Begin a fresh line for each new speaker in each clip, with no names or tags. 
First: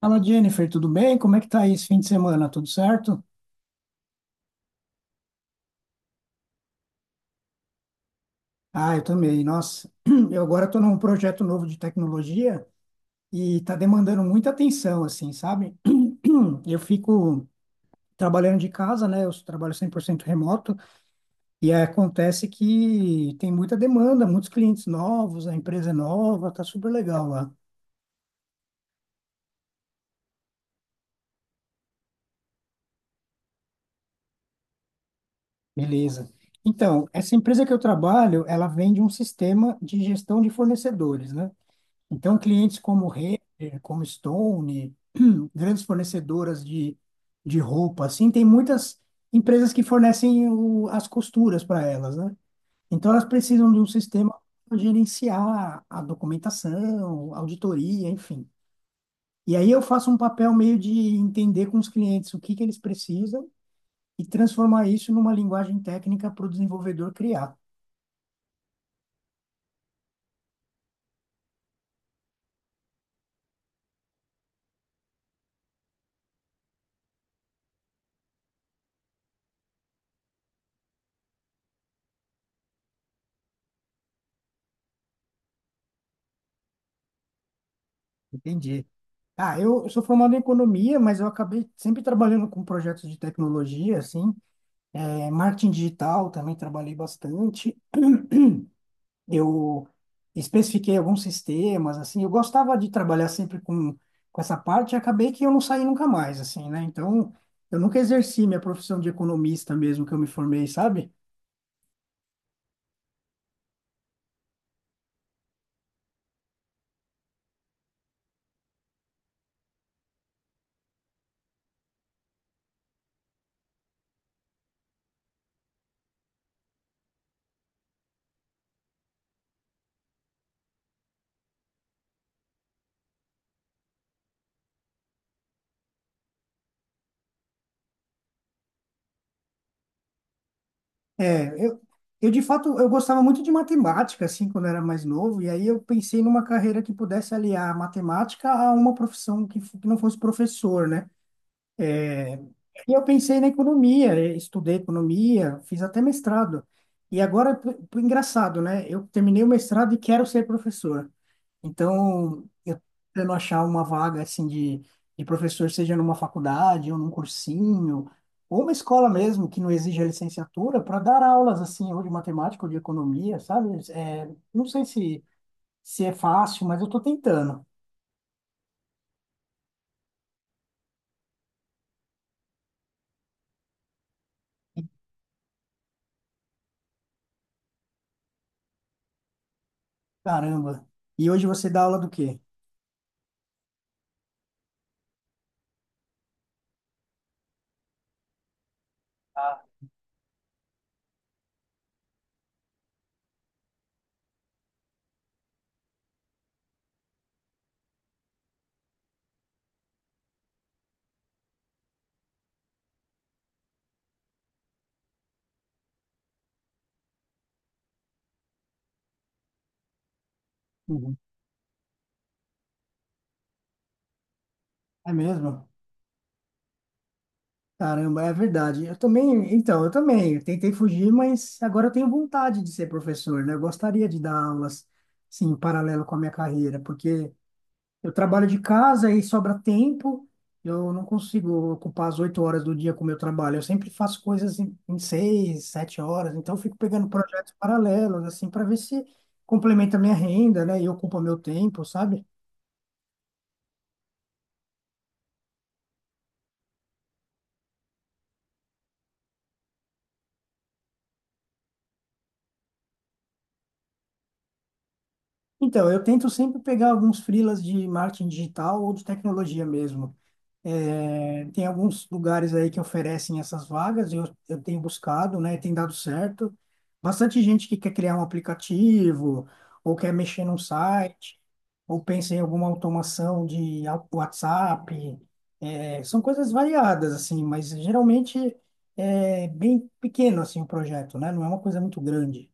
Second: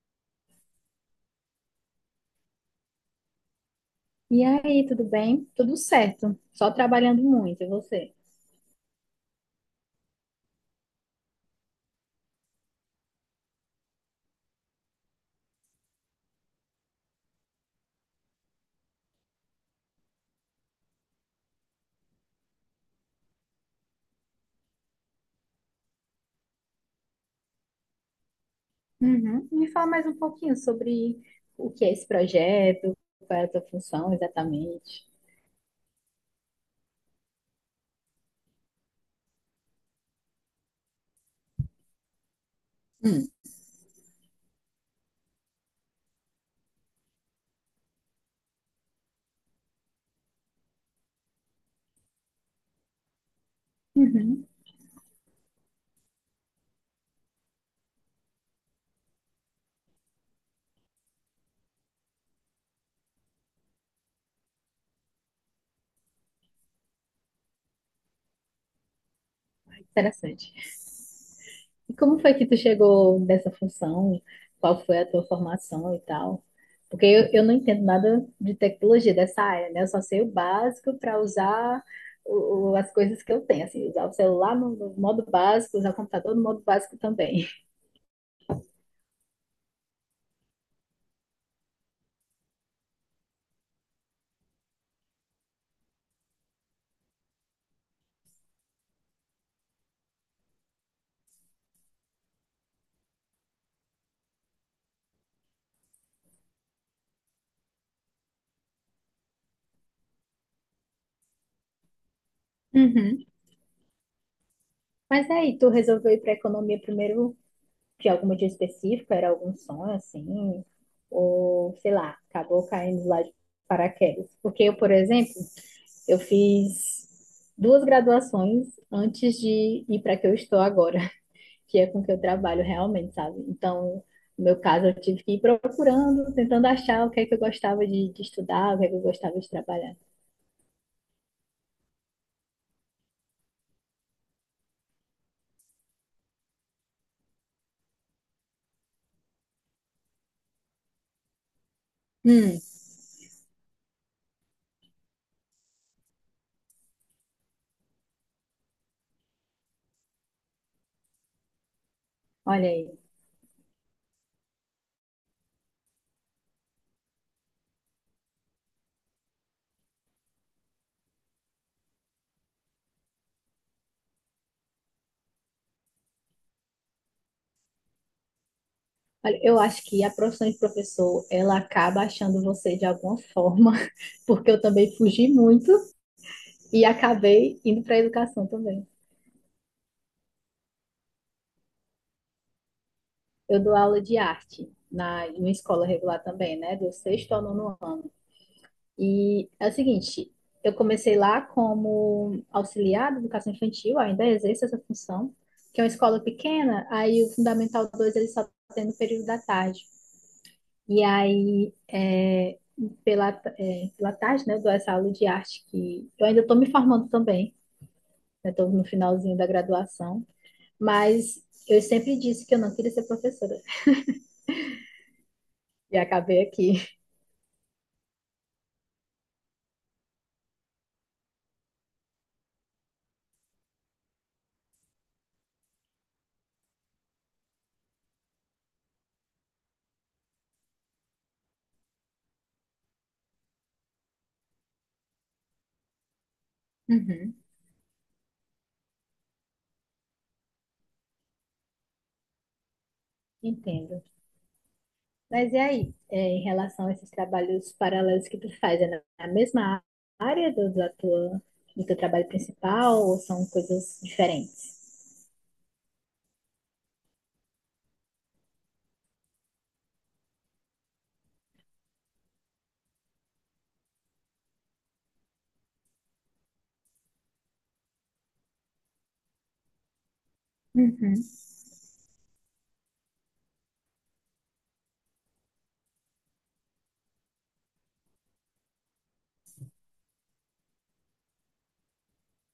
Fala, Jennifer, tudo bem? Como é que tá aí esse fim de semana? Tudo certo?
E aí, tudo bem? Tudo certo. Só trabalhando muito, e você?
Ah, eu também. Nossa, eu agora estou num projeto novo de tecnologia e está demandando muita atenção, assim, sabe? Eu fico trabalhando de casa, né? Eu trabalho 100% remoto e aí acontece que tem muita demanda, muitos clientes novos, a empresa é nova, tá super legal lá.
Uhum. Me fala mais um pouquinho sobre o que é esse projeto, qual é a tua função exatamente.
Beleza. Então, essa empresa que eu trabalho, ela vende um sistema de gestão de fornecedores, né? Então, clientes como
Hum.
Renner, como Stone, grandes fornecedoras de roupa, assim, tem muitas empresas que fornecem as costuras para elas, né? Então, elas precisam de um sistema
Uhum.
para gerenciar a documentação, auditoria, enfim. E aí eu faço um papel meio de entender com os clientes o que que eles precisam e transformar isso numa linguagem técnica para o desenvolvedor criar.
Interessante. E como foi que tu chegou nessa função? Qual foi a tua formação e tal? Porque eu não entendo nada de tecnologia dessa área, né? Eu só sei o básico para usar as coisas que eu tenho, assim, usar o celular no modo básico, usar o computador no modo básico também.
Entendi. Ah, eu sou formado em economia, mas eu acabei sempre trabalhando com projetos de tecnologia, assim, é, marketing digital também trabalhei bastante. Eu especifiquei alguns sistemas, assim, eu gostava de trabalhar sempre com essa parte e acabei que eu não saí nunca mais, assim, né? Então, eu nunca exerci minha profissão de economista mesmo que eu me formei, sabe?
Uhum. Mas aí, tu resolveu ir para economia primeiro de alguma dia específica? Era algum sonho assim? Ou sei lá, acabou caindo lá de paraquedas? Porque eu, por exemplo, eu fiz duas graduações antes de ir para que eu estou agora, que é com que eu trabalho realmente, sabe? Então, no meu caso, eu tive que ir procurando, tentando achar o que é que eu gostava de estudar, o que é que eu gostava de trabalhar.
É, eu de fato eu gostava muito de matemática assim quando eu era mais novo e aí eu pensei numa carreira que pudesse aliar a matemática a uma profissão que não fosse professor, né?
Hum,
E eu pensei na economia, e estudei economia, fiz até mestrado. E agora, engraçado, né? Eu terminei o mestrado e quero ser professor. Então,
olha
eu
aí.
tendo achar uma vaga assim de professor, seja numa faculdade ou num cursinho, ou uma escola mesmo que não exija licenciatura, para dar aulas assim, ou de matemática ou de economia, sabe? É, não sei se é fácil, mas eu estou tentando.
Olha, eu acho que a profissão de professor, ela acaba achando você de alguma forma, porque eu também fugi muito e acabei indo para a educação também.
Caramba. E hoje você dá aula do quê?
Eu dou aula de arte numa escola regular também, né? Do sexto ao nono ano. E
Ah.
é o seguinte, eu comecei lá como auxiliar de educação infantil, ainda exerço essa função, que é uma escola pequena, aí o Fundamental 2 ele só tem no período da tarde. E aí, pela, pela tarde, né, eu dou essa aula de arte que eu ainda estou me formando também, né, estou no finalzinho da graduação,
Uhum.
mas eu sempre disse que eu não queria ser professora
É mesmo?
e acabei aqui.
Caramba, é verdade. Eu também, então, eu também, eu tentei fugir, mas agora eu tenho vontade de ser professor, né? Eu gostaria de dar aulas, sim, em paralelo com a minha carreira, porque eu trabalho de casa e sobra tempo. Eu não consigo ocupar as 8 horas do dia com o meu trabalho. Eu sempre faço coisas em 6, 7 horas. Então, eu fico pegando
Uhum.
projetos paralelos, assim, para ver se complementa a minha renda, né? E ocupa meu tempo, sabe?
Entendo. Mas e aí, é, em relação a esses trabalhos paralelos que tu faz, é na mesma área do teu trabalho principal ou são coisas diferentes?
Então, eu tento sempre pegar alguns freelas de marketing digital ou de tecnologia mesmo. É, tem alguns lugares aí que oferecem essas vagas, e eu tenho buscado, né? Tem dado certo. Bastante gente que quer criar um aplicativo, ou quer mexer num
Uhum.
site, ou pensa em alguma automação de WhatsApp. É, são coisas variadas, assim, mas geralmente é bem pequeno, assim, o projeto, né? Não é uma coisa muito grande.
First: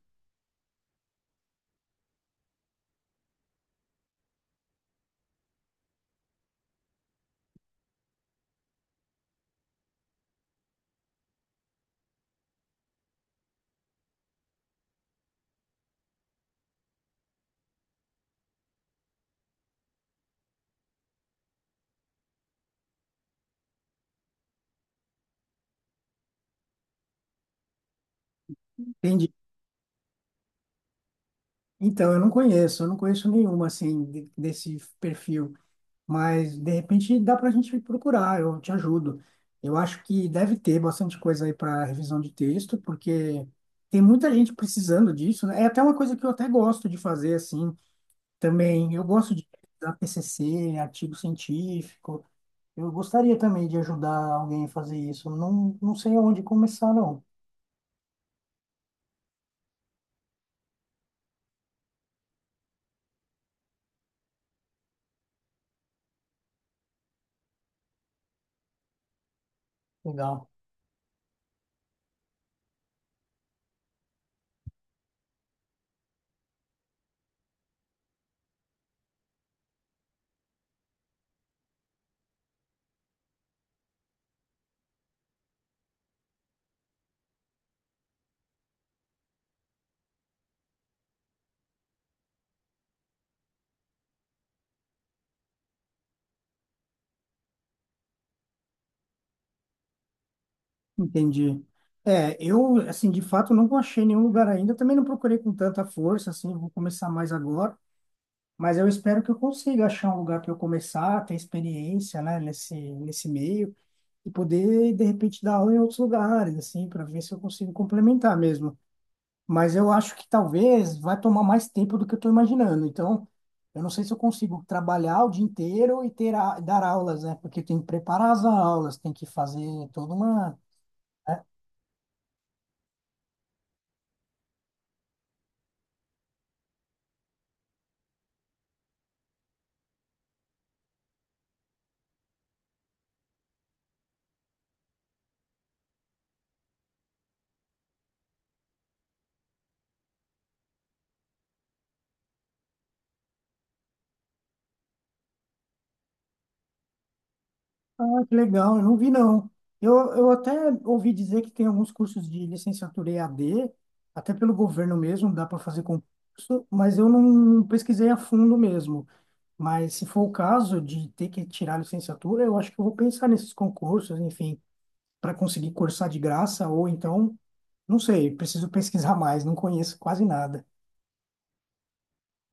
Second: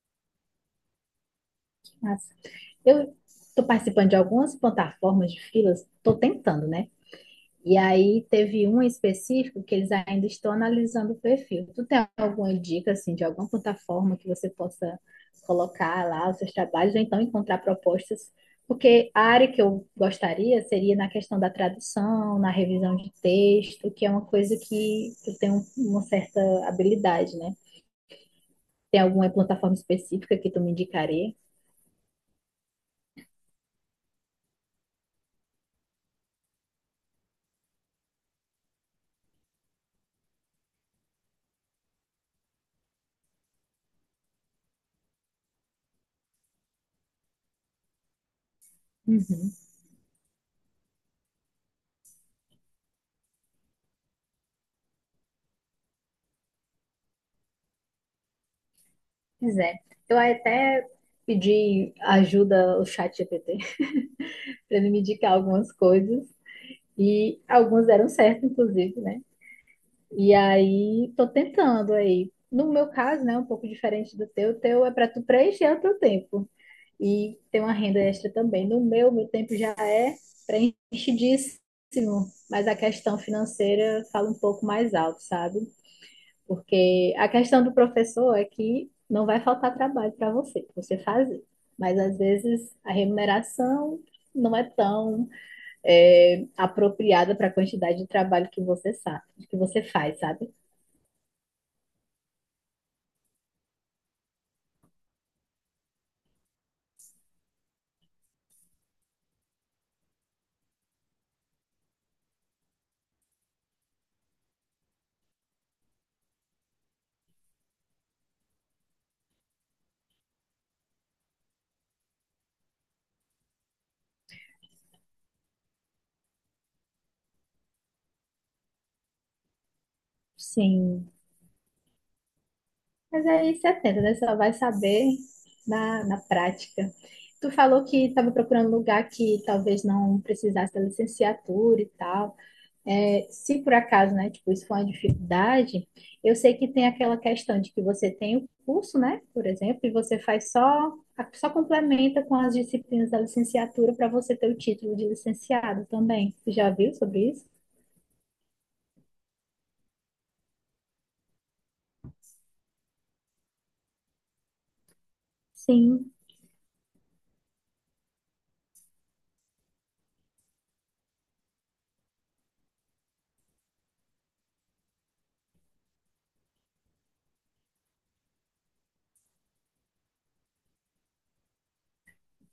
Massa. Eu estou participando de algumas plataformas de filas, estou tentando, né? E aí teve um específico que eles ainda estão analisando o perfil. Tu tem alguma dica, assim, de alguma plataforma que você possa colocar lá os seus trabalhos, ou então encontrar propostas? Porque a área que eu gostaria seria na questão da tradução, na revisão de texto, que é uma coisa que eu tenho uma certa habilidade, né? Tem alguma
Entendi.
plataforma específica que tu me indicaria?
Então, eu não conheço nenhuma, assim, desse perfil. Mas, de repente, dá para a gente procurar, eu te ajudo. Eu acho que deve ter bastante coisa aí para revisão de texto, porque tem muita gente precisando disso, né? É até uma coisa que eu até gosto de fazer, assim, também. Eu gosto de
Uhum.
dar TCC, artigo científico. Eu gostaria também de ajudar alguém a fazer isso. Não, não sei aonde começar, não.
Pois é. Eu até pedi ajuda ao chat GPT para ele me indicar algumas coisas e algumas deram certo, inclusive, né? E
Legal.
aí tô tentando aí. No meu caso, né, um pouco diferente do teu, o teu é para tu preencher o teu tempo e ter uma renda extra também. No meu, meu tempo já é preenchidíssimo, mas a questão financeira fala um pouco mais alto, sabe? Porque a questão do professor é que não vai faltar trabalho pra você fazer. Mas às vezes a remuneração não é tão apropriada para a quantidade de trabalho que você faz, sabe?
Entendi. É, eu, assim, de fato, não achei nenhum lugar ainda. Também não procurei com tanta força, assim, vou começar mais agora. Mas eu espero que eu consiga achar um lugar para eu começar, ter experiência, né, nesse meio e poder, de repente, dar aula em outros lugares, assim, para ver se eu consigo complementar mesmo. Mas eu acho que talvez vai tomar mais tempo do que eu estou imaginando. Então, eu não sei se eu consigo trabalhar o dia inteiro e ter dar aulas, né? Porque tem que preparar as aulas, tem que fazer toda uma.
Sim. Mas aí você atenta, né? Você só vai saber na prática. Tu falou que estava procurando um lugar que talvez não precisasse da licenciatura e tal. É, se por acaso, né, tipo, isso for uma dificuldade, eu sei que tem aquela questão de que você tem o curso, né, por exemplo, e você faz só complementa com as disciplinas da licenciatura para você ter o título de licenciado também. Você já viu sobre isso?
Ah, que legal, eu não vi não. Eu até ouvi dizer que tem alguns cursos de licenciatura EAD, até pelo governo mesmo, dá para fazer
Sim,
concurso, mas eu não pesquisei a fundo mesmo. Mas se for o caso de ter que tirar a licenciatura, eu acho que eu vou pensar nesses concursos, enfim, para conseguir cursar de graça, ou então, não sei, preciso pesquisar mais, não conheço quase nada.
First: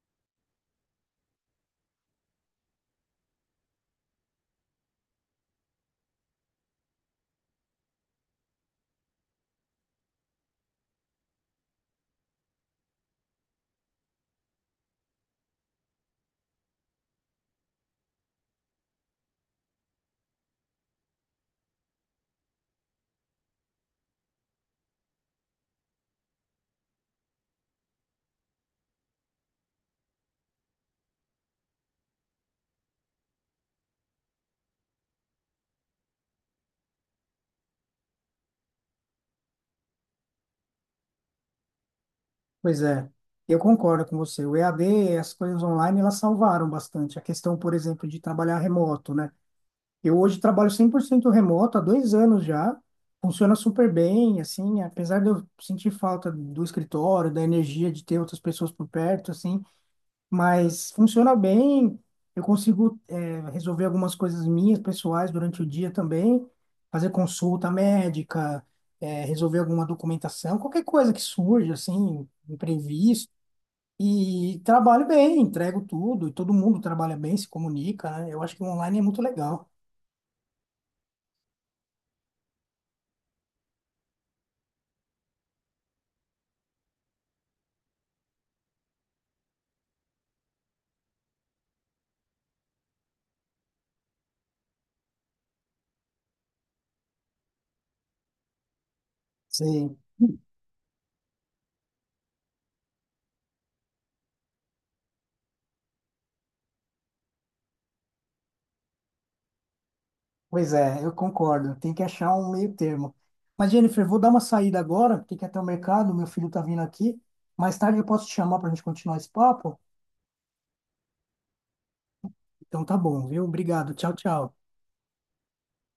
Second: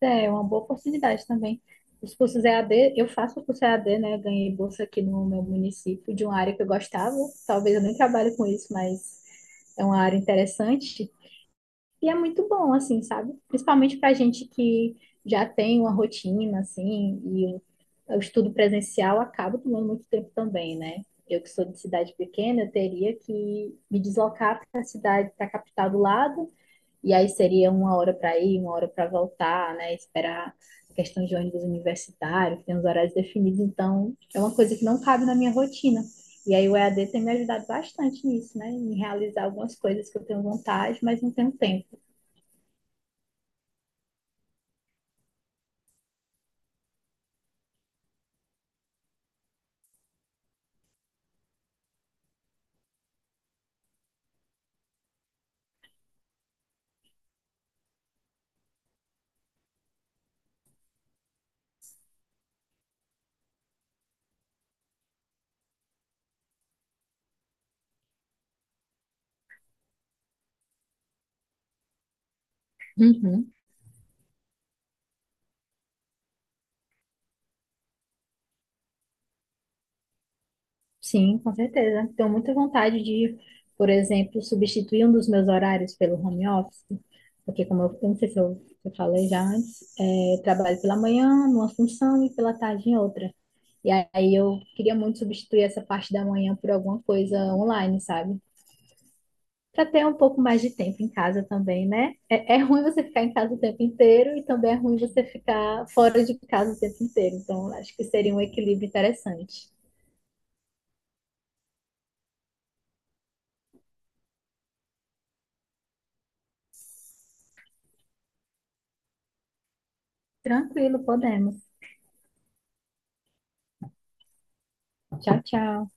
é uma boa oportunidade também. Os cursos EAD, eu faço o curso EAD, né, ganhei bolsa aqui no meu município de uma área que eu gostava, talvez eu nem trabalhe com isso, mas é uma área interessante. E é muito bom, assim, sabe? Principalmente pra gente que já tem uma rotina, assim, e o estudo presencial acaba tomando muito tempo também, né? Eu que sou de cidade pequena, eu teria que me deslocar para a cidade, para a capital do lado, e aí seria 1 hora para ir, 1 hora para voltar, né? Esperar a questão de ônibus universitário, que tem os horários definidos, então é uma coisa que não cabe na minha rotina. E aí o EAD tem me ajudado bastante nisso, né? Em realizar algumas coisas que eu tenho vontade, mas não tenho tempo.
Pois é, eu concordo com você. O EAD, as coisas online, elas salvaram bastante. A questão, por exemplo, de trabalhar remoto, né? Eu hoje trabalho 100% remoto há 2 anos já. Funciona super bem, assim, apesar de eu sentir falta do escritório, da energia de ter outras pessoas por perto, assim, mas funciona bem. Eu consigo, resolver algumas coisas minhas, pessoais, durante o dia também, fazer consulta médica, resolver alguma documentação, qualquer coisa que surja, assim, imprevisto.
Uhum,
E trabalho bem, entrego tudo, e todo mundo trabalha bem, se comunica, né? Eu acho que o online é muito legal.
sim, com certeza. Tenho muita vontade de, por exemplo, substituir um dos meus horários pelo home office, porque como eu não sei se eu falei já antes, trabalho pela manhã numa função e pela tarde em outra. E aí eu queria muito substituir essa parte da manhã por alguma coisa online, sabe? Para
Sim.
ter um pouco mais de tempo em casa também, né? É ruim você ficar em casa o tempo inteiro e também é ruim você ficar fora de casa o tempo inteiro. Então, acho que seria um equilíbrio interessante.
Pois é, eu concordo. Tem que achar um meio termo. Mas, Jennifer, vou dar uma saída agora, porque quer ter o mercado, meu filho tá vindo aqui. Mais tarde eu posso te chamar para a gente continuar esse papo?
Tranquilo, podemos.
Então tá bom, viu? Obrigado. Tchau, tchau.
Tchau, tchau.